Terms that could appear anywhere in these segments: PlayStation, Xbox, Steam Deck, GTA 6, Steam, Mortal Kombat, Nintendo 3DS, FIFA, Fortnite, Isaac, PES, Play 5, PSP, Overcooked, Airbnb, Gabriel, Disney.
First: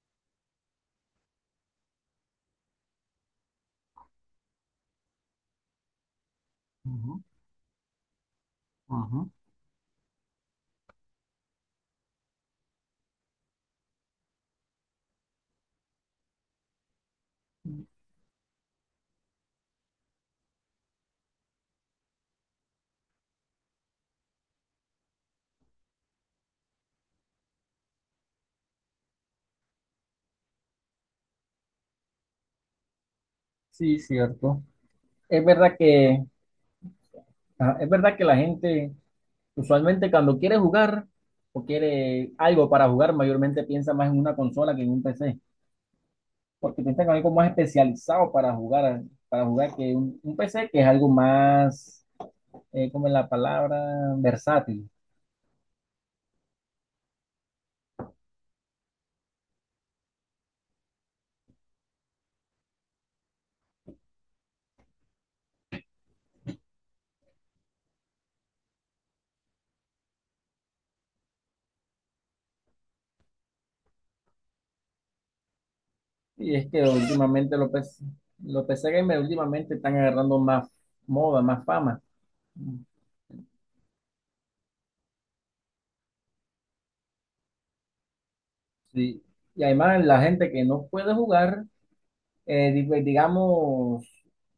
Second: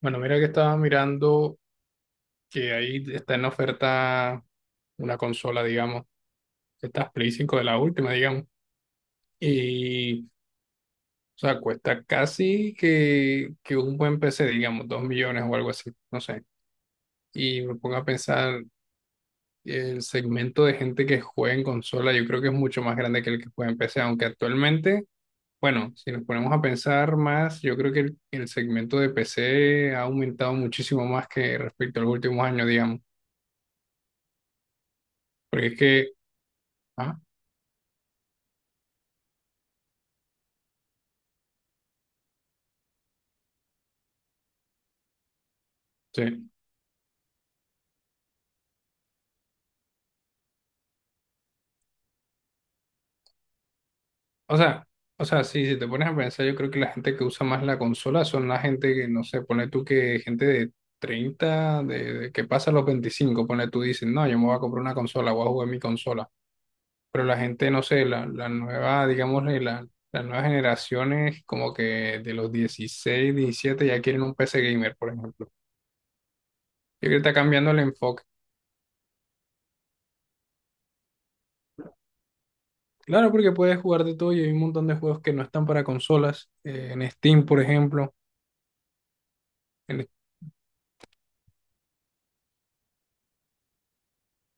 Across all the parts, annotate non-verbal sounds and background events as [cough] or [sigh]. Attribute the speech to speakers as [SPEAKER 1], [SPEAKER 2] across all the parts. [SPEAKER 1] Bueno, mira que estaba mirando que ahí está en oferta una consola, digamos, esta
[SPEAKER 2] Ujú,
[SPEAKER 1] Play 5 de la última, digamos,
[SPEAKER 2] ujú.
[SPEAKER 1] y, o sea, cuesta casi que un buen PC, digamos, 2 millones o algo así, no sé. Y me pongo a pensar, el segmento de gente que juega en consola, yo creo que es mucho más grande que el que juega en PC, aunque actualmente, bueno, si nos ponemos a pensar más, yo creo que el segmento de PC ha aumentado muchísimo más que respecto a los últimos años, digamos.
[SPEAKER 2] Sí, cierto. Es
[SPEAKER 1] Porque
[SPEAKER 2] verdad
[SPEAKER 1] es que.
[SPEAKER 2] que,
[SPEAKER 1] Ajá.
[SPEAKER 2] es verdad que la gente usualmente cuando quiere jugar o quiere algo para jugar, mayormente piensa más en una consola que en un PC,
[SPEAKER 1] Sí.
[SPEAKER 2] porque piensa que es algo más especializado para jugar que un PC que es algo más, como es la palabra,
[SPEAKER 1] O sea,
[SPEAKER 2] versátil.
[SPEAKER 1] o sea, sí, si te pones a pensar, yo creo que la gente que usa más la consola son la gente que, no sé, pone tú que gente de 30 de que pasa los 25, pone tú, dicen, no, yo me voy a comprar una consola, voy a jugar mi consola. Pero la gente, no sé, la nueva, digamos, las nuevas generaciones, como que de los 16 17, ya quieren un PC gamer, por ejemplo.
[SPEAKER 2] Y es que
[SPEAKER 1] Yo creo que está
[SPEAKER 2] últimamente
[SPEAKER 1] cambiando el enfoque.
[SPEAKER 2] los PC gamers últimamente están agarrando más moda, más fama.
[SPEAKER 1] Claro, porque puedes jugar de todo y hay un montón de juegos que no están para consolas, en Steam, por ejemplo.
[SPEAKER 2] Sí. Y además
[SPEAKER 1] En,
[SPEAKER 2] la gente que no puede jugar, pues, digamos,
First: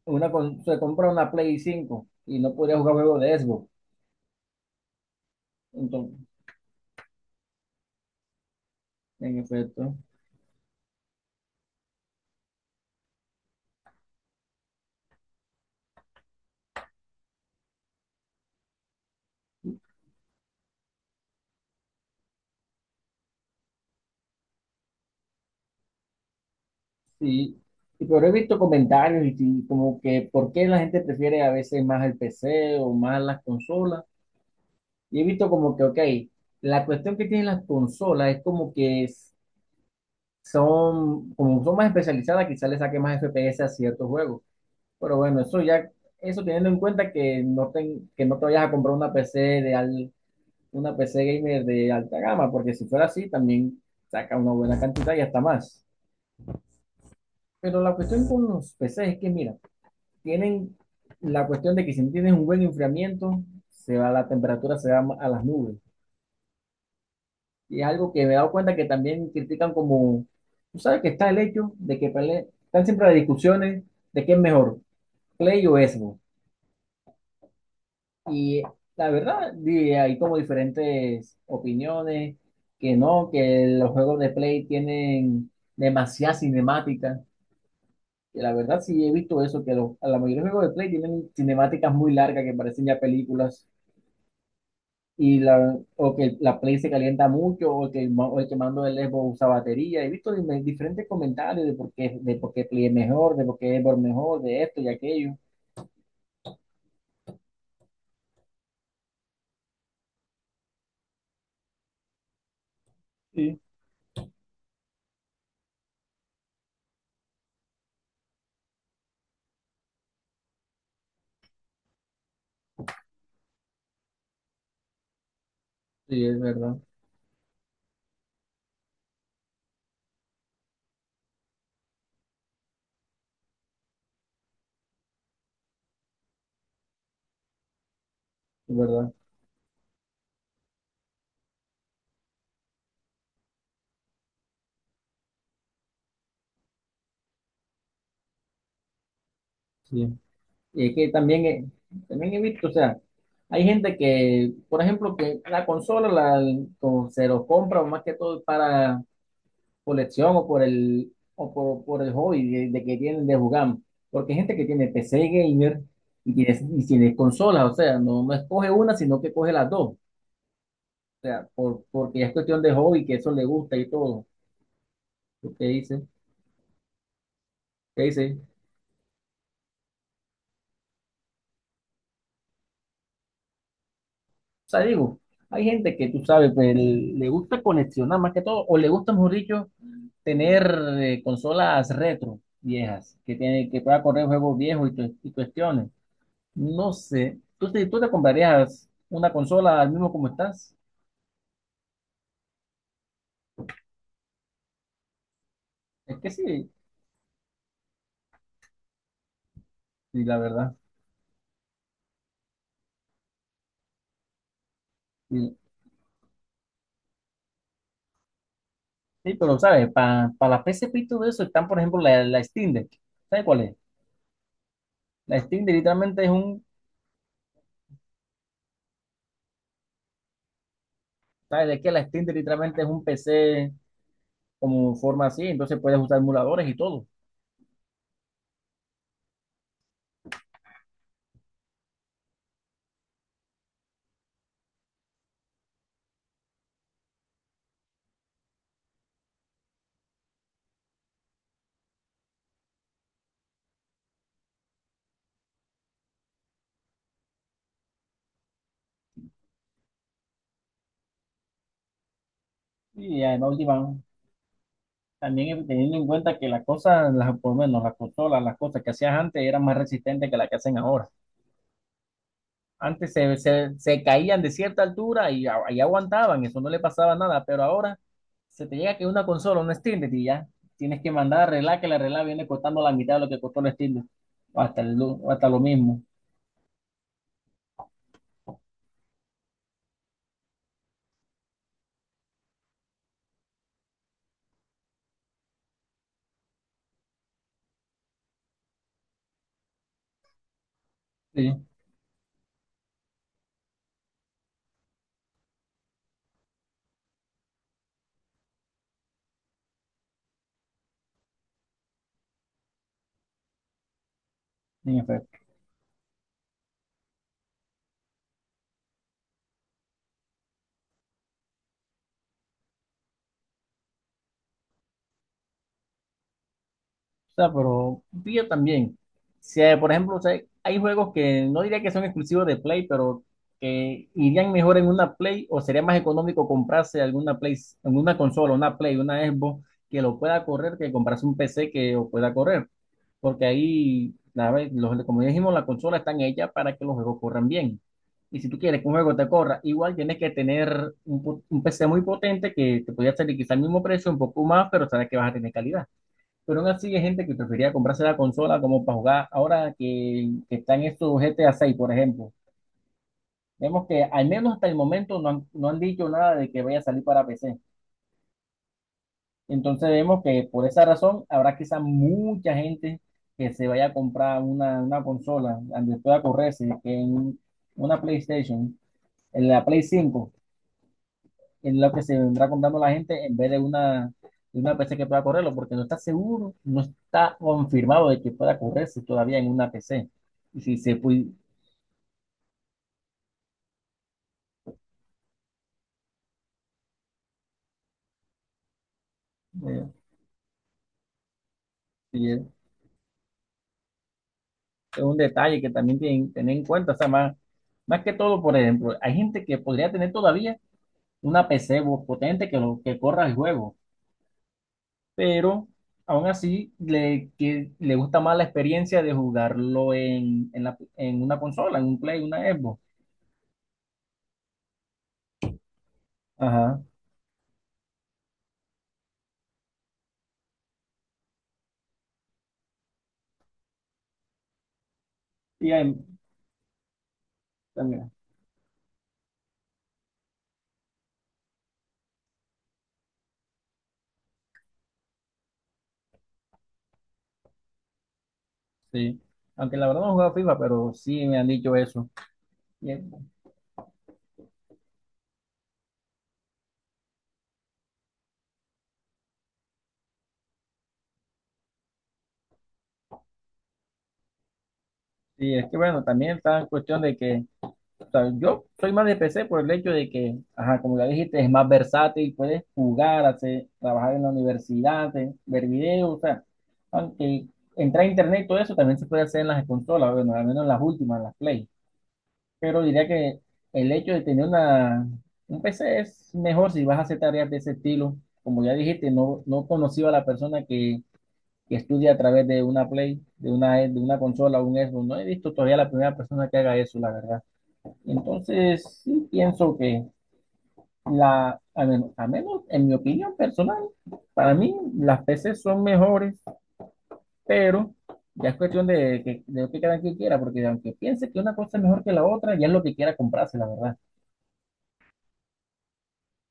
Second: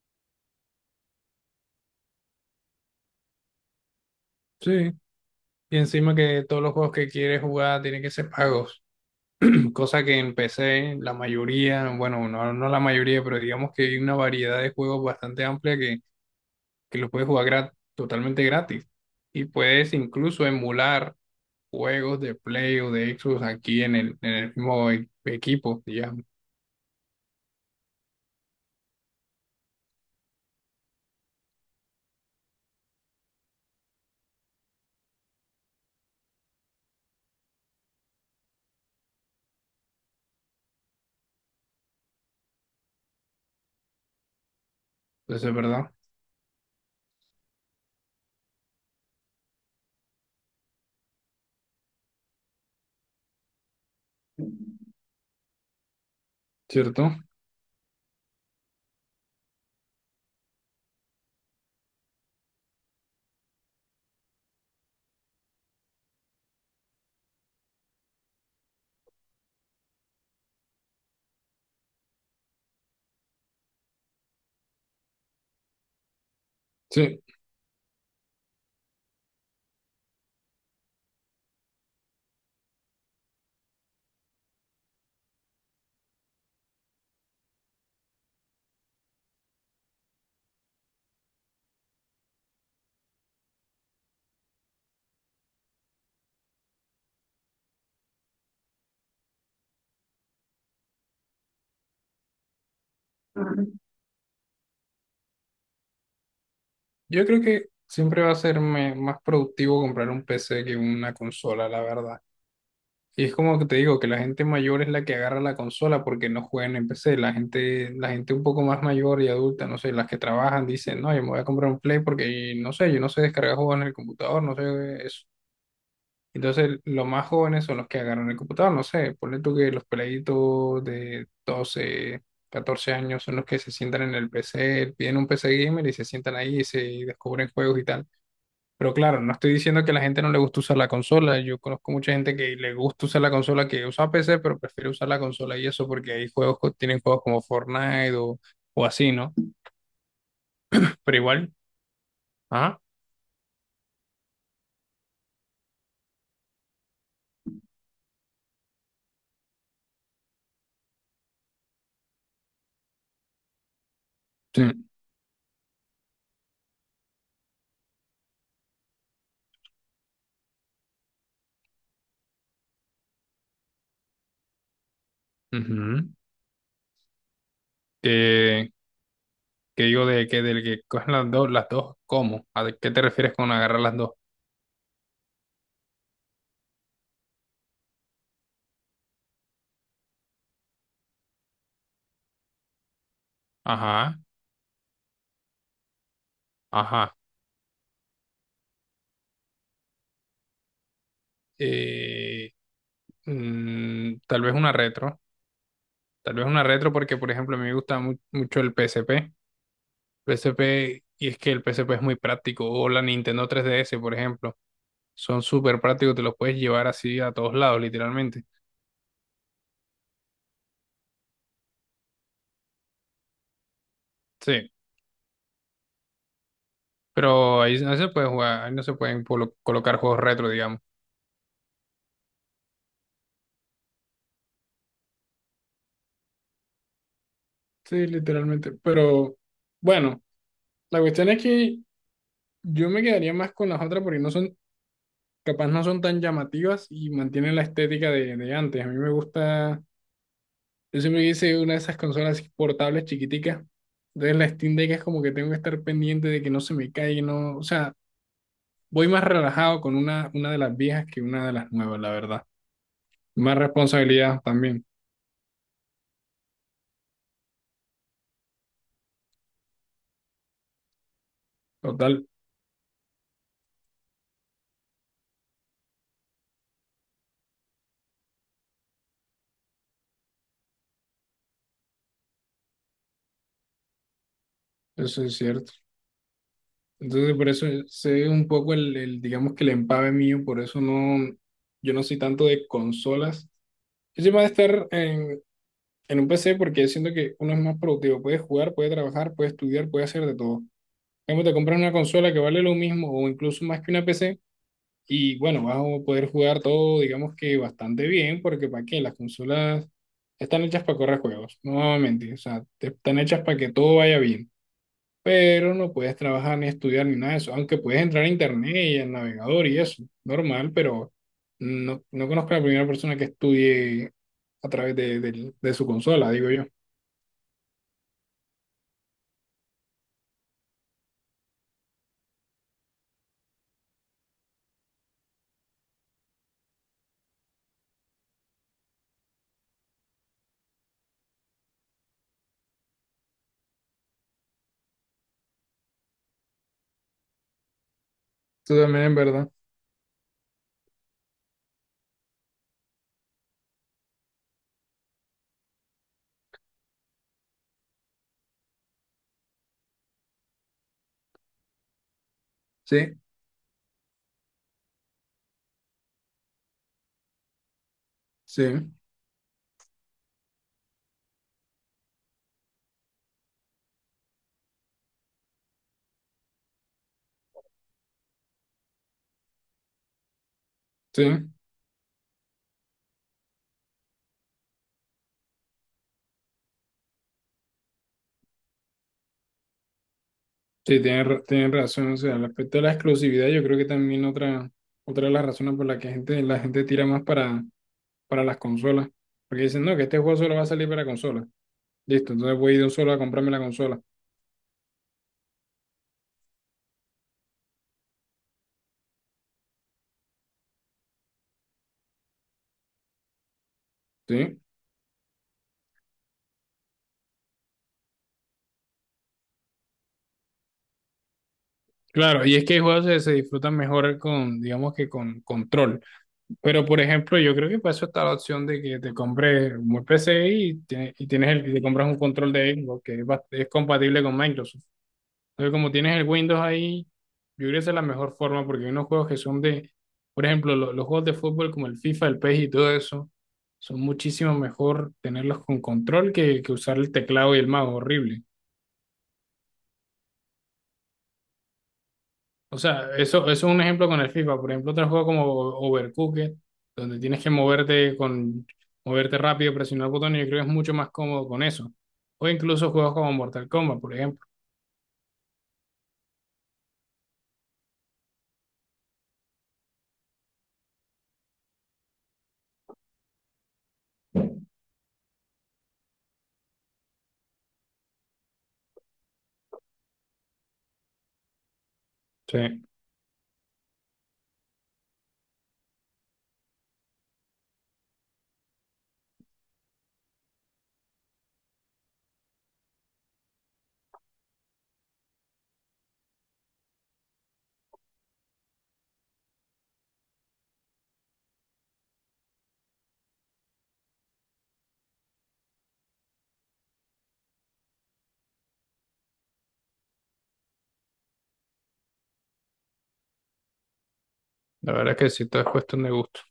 [SPEAKER 2] se compra una Play 5 y no podría jugar juegos de Xbox.
[SPEAKER 1] sí. Y encima
[SPEAKER 2] Entonces,
[SPEAKER 1] que todos los juegos que quieres jugar tienen que ser pagos,
[SPEAKER 2] en
[SPEAKER 1] [clears throat]
[SPEAKER 2] efecto,
[SPEAKER 1] cosa que en PC la mayoría, bueno, no, no la mayoría, pero digamos que hay una variedad de juegos bastante amplia que los puedes jugar totalmente gratis. Y puedes incluso emular juegos de Play o de Xbox aquí en el mismo equipo, digamos.
[SPEAKER 2] sí. Pero he visto comentarios y como que por qué la gente prefiere a veces más el PC o más las consolas. Y he visto como que, ok, la cuestión que tienen las consolas es como que son, como son más especializadas, quizás le saque más FPS a ciertos juegos. Pero bueno,
[SPEAKER 1] Entonces, es ¿verdad?
[SPEAKER 2] eso teniendo en cuenta que no, que no te vayas a comprar una PC gamer de alta gama, porque si fuera así, también saca una buena cantidad y hasta más.
[SPEAKER 1] ¿Cierto?
[SPEAKER 2] Pero la cuestión con los PCs es que, mira, tienen la cuestión de que si no tienes un buen enfriamiento, se va la temperatura, se va a las nubes. Y es algo que me he dado cuenta que también critican como, tú sabes que está el hecho de que están siempre las discusiones de qué es mejor, Play o Xbox.
[SPEAKER 1] Sí.
[SPEAKER 2] Y la verdad, hay como diferentes opiniones, que no, que los juegos de Play tienen demasiada cinemática. Y la verdad sí he visto eso, que a la mayoría de juegos de Play tienen cinemáticas muy largas que parecen ya películas. O que la Play se calienta mucho, o que o el que mando del Xbox usa batería. He visto, diferentes comentarios de por qué, Play es mejor, de por qué Xbox mejor, de esto y aquello.
[SPEAKER 1] Yo creo que siempre va a ser más productivo comprar un PC que una consola, la verdad. Y es
[SPEAKER 2] Sí.
[SPEAKER 1] como que te digo, que la gente mayor es la que agarra la consola porque no juegan en PC. La gente un poco más mayor y adulta, no sé, las que trabajan dicen, no, yo me voy a comprar un Play porque, no sé, yo no sé descargar juegos en el computador, no sé eso.
[SPEAKER 2] Sí, es verdad,
[SPEAKER 1] Entonces, los más jóvenes son los que agarran el computador, no sé, ponle tú que los peladitos de 12 14 años son los que se sientan en el PC, piden un PC gamer y se sientan ahí y se descubren juegos y tal.
[SPEAKER 2] es
[SPEAKER 1] Pero
[SPEAKER 2] verdad.
[SPEAKER 1] claro, no estoy diciendo que a la gente no le gusta usar la consola. Yo conozco mucha gente que le gusta usar la consola, que usa PC, pero prefiere usar la consola y eso porque hay juegos, tienen juegos como Fortnite o así, ¿no?
[SPEAKER 2] Sí. Y es que
[SPEAKER 1] Pero
[SPEAKER 2] también,
[SPEAKER 1] igual,
[SPEAKER 2] también he visto, o
[SPEAKER 1] ajá,
[SPEAKER 2] sea, hay gente que, por ejemplo, que la consola la, o se lo compra más que todo para colección o por el hobby de que tienen de jugar. Porque hay gente que
[SPEAKER 1] sí.
[SPEAKER 2] tiene PC gamer y tiene consolas, o sea, no, no escoge una, sino que coge las dos. O sea, porque es cuestión de hobby, que eso le gusta y todo. ¿Qué dice?
[SPEAKER 1] Ujú.
[SPEAKER 2] ¿Qué dice?
[SPEAKER 1] Que, que digo de que del que cogen las dos, ¿cómo? ¿A de qué te refieres con agarrar las dos?
[SPEAKER 2] O sea, digo, hay gente que tú sabes, pues, le gusta coleccionar más que todo, o le gusta, mejor dicho, tener, consolas retro viejas, que tiene, que pueda
[SPEAKER 1] Ajá,
[SPEAKER 2] correr juegos viejos y cuestiones. No
[SPEAKER 1] ajá.
[SPEAKER 2] sé, ¿tú te comprarías una consola al mismo como estás?
[SPEAKER 1] Eh, Tal vez una retro.
[SPEAKER 2] Es que
[SPEAKER 1] Tal vez una
[SPEAKER 2] sí,
[SPEAKER 1] retro porque, por ejemplo, a mí me gusta mucho el PSP.
[SPEAKER 2] sí, la verdad.
[SPEAKER 1] PSP, y es que el PSP es muy práctico, o la Nintendo 3DS, por ejemplo, son
[SPEAKER 2] Sí,
[SPEAKER 1] súper prácticos, te los puedes llevar así a todos lados, literalmente.
[SPEAKER 2] sí, pero sabes, para la PSP y todo eso están, por ejemplo, la Steam Deck. ¿Sabes cuál es?
[SPEAKER 1] Sí,
[SPEAKER 2] La Steam Deck literalmente es un,
[SPEAKER 1] pero ahí no se puede jugar, ahí no se pueden colocar juegos retro, digamos.
[SPEAKER 2] ¿Sabes de qué? La Steam Deck literalmente es un PC como forma así, entonces puedes usar emuladores y todo.
[SPEAKER 1] Sí, literalmente. Pero bueno, la cuestión es que yo me quedaría más con las otras porque no son, capaz no son tan llamativas y mantienen la estética de antes. A mí me gusta. Yo siempre hice una de esas consolas así portables chiquiticas. Entonces la Steam Deck es como que tengo que estar pendiente de que no se me caiga, no, o sea, voy más relajado con una de las viejas que una de las nuevas, la verdad.
[SPEAKER 2] Y además,
[SPEAKER 1] Más responsabilidad también,
[SPEAKER 2] también teniendo en cuenta que las cosas, las, por lo menos las consolas, las cosas que hacías antes eran más resistentes que las que hacen ahora.
[SPEAKER 1] total,
[SPEAKER 2] Antes se caían de cierta altura y, y aguantaban, eso no le pasaba nada, pero ahora se te llega que una consola, un Steam Deck, y ya tienes que mandar a arreglar, que la arreglar viene costando la mitad de lo que costó el Steam Deck,
[SPEAKER 1] eso
[SPEAKER 2] o
[SPEAKER 1] es
[SPEAKER 2] hasta lo
[SPEAKER 1] cierto.
[SPEAKER 2] mismo.
[SPEAKER 1] Entonces por eso sé un poco el, digamos que el empave mío, por eso no, yo no soy tanto de consolas. Yo soy más de estar en un PC porque siento que uno es más productivo, puede jugar, puede trabajar, puede estudiar, puede hacer de todo. Cambio, te
[SPEAKER 2] Sí,
[SPEAKER 1] compras una consola que vale lo mismo o incluso más que una PC y, bueno, vas a poder jugar todo, digamos que bastante bien, porque para qué, las consolas están hechas para correr juegos, no vamos a mentir, o sea, están hechas para que todo vaya bien,
[SPEAKER 2] bien efecto.
[SPEAKER 1] pero no puedes trabajar ni estudiar ni nada de eso, aunque puedes entrar a internet y al navegador y eso, normal, pero no, no conozco a la primera persona que estudie a través de su consola, digo yo.
[SPEAKER 2] O sea, pero sí, yo también. Si, por ejemplo, o sea, hay juegos que no diría que son exclusivos de Play, pero que irían mejor en una Play o sería más económico comprarse alguna Play, alguna consola, una Play, una Xbox que lo pueda correr que comprarse un PC que lo pueda correr. Porque ahí, la vez, como ya dijimos, las consolas están hechas para que los juegos corran bien. Y si tú
[SPEAKER 1] Tú
[SPEAKER 2] quieres que un
[SPEAKER 1] también,
[SPEAKER 2] juego
[SPEAKER 1] en
[SPEAKER 2] te
[SPEAKER 1] verdad.
[SPEAKER 2] corra, igual tienes que tener un PC muy potente que te podría salir quizá al mismo precio, un poco más, pero sabes que vas a tener calidad. Pero aún así hay gente que prefería comprarse la consola como para jugar ahora que están estos GTA 6, por ejemplo.
[SPEAKER 1] Sí,
[SPEAKER 2] Vemos que al menos hasta el momento no han dicho nada de que vaya a salir para PC.
[SPEAKER 1] sí,
[SPEAKER 2] Entonces vemos que por esa razón habrá quizá mucha gente que se vaya a comprar una consola donde pueda correrse, que en una PlayStation, en la Play 5.
[SPEAKER 1] sí.
[SPEAKER 2] Es lo que se vendrá contando la gente en vez de una PC que pueda correrlo, porque no está seguro, no está confirmado de que pueda correrse todavía en una PC. Y si se
[SPEAKER 1] Sí, tienen,
[SPEAKER 2] puede,
[SPEAKER 1] tienen razón. O sea, el aspecto de la exclusividad, yo creo que también otra de las razones por las que la gente tira más para las consolas. Porque dicen, no,
[SPEAKER 2] eh,
[SPEAKER 1] que este juego solo va a salir para consolas.
[SPEAKER 2] y
[SPEAKER 1] Listo,
[SPEAKER 2] es
[SPEAKER 1] entonces voy a ir de un solo a comprarme la consola.
[SPEAKER 2] es un detalle que también tienen tener en cuenta, o sea, más que todo, por ejemplo, hay gente que podría tener todavía una PC potente que corra el juego,
[SPEAKER 1] Sí.
[SPEAKER 2] pero aún así le gusta más la experiencia de jugarlo en, en una consola, en un Play, una
[SPEAKER 1] Claro, y es que hay
[SPEAKER 2] Xbox.
[SPEAKER 1] juegos que se disfrutan mejor con, digamos que con control.
[SPEAKER 2] Ajá.
[SPEAKER 1] Pero, por ejemplo, yo creo que para eso está la opción de que te compres un PC y, y te compras un control de Xbox que es, es compatible con Microsoft.
[SPEAKER 2] Y
[SPEAKER 1] Entonces, como
[SPEAKER 2] hay-
[SPEAKER 1] tienes el Windows ahí, yo creo que esa es la
[SPEAKER 2] también-
[SPEAKER 1] mejor forma porque hay unos juegos que son de, por ejemplo, los juegos de fútbol como el FIFA, el PES y todo eso, son muchísimo mejor tenerlos con control que usar el teclado y el mouse, horrible.
[SPEAKER 2] Sí, aunque la verdad no he jugado FIFA, pero sí me han dicho eso.
[SPEAKER 1] O
[SPEAKER 2] Y, es
[SPEAKER 1] sea, eso es un ejemplo con el FIFA. Por ejemplo, otro juego como Overcooked, donde tienes que moverte rápido, presionar botones, yo creo que es mucho más cómodo con eso. O incluso juegos como Mortal Kombat, por ejemplo.
[SPEAKER 2] y es que bueno, también está en cuestión de que, o sea, yo soy más de PC por el hecho de que, ajá, como ya dijiste, es más versátil, puedes jugar, hacer, trabajar en la universidad, ver videos, o sea, aunque entrar a internet y todo eso también se puede hacer en las consolas, bueno, al menos en las últimas, en las Play.
[SPEAKER 1] Sí,
[SPEAKER 2] Pero diría que el hecho de tener un PC es mejor si vas a hacer tareas de ese estilo. Como ya dijiste, no, no conocido a la persona que estudia a través de una Play, de una consola, un Xbox. No he visto todavía la primera persona que haga eso, la verdad. Entonces, sí pienso que a menos en mi opinión personal, para mí las PCs son mejores, pero ya es cuestión de lo que cada quien quiera, porque aunque piense que una cosa es mejor que la otra, ya es lo que quiera comprarse, la verdad.
[SPEAKER 1] la verdad es que sí, todo es cuestión de gusto.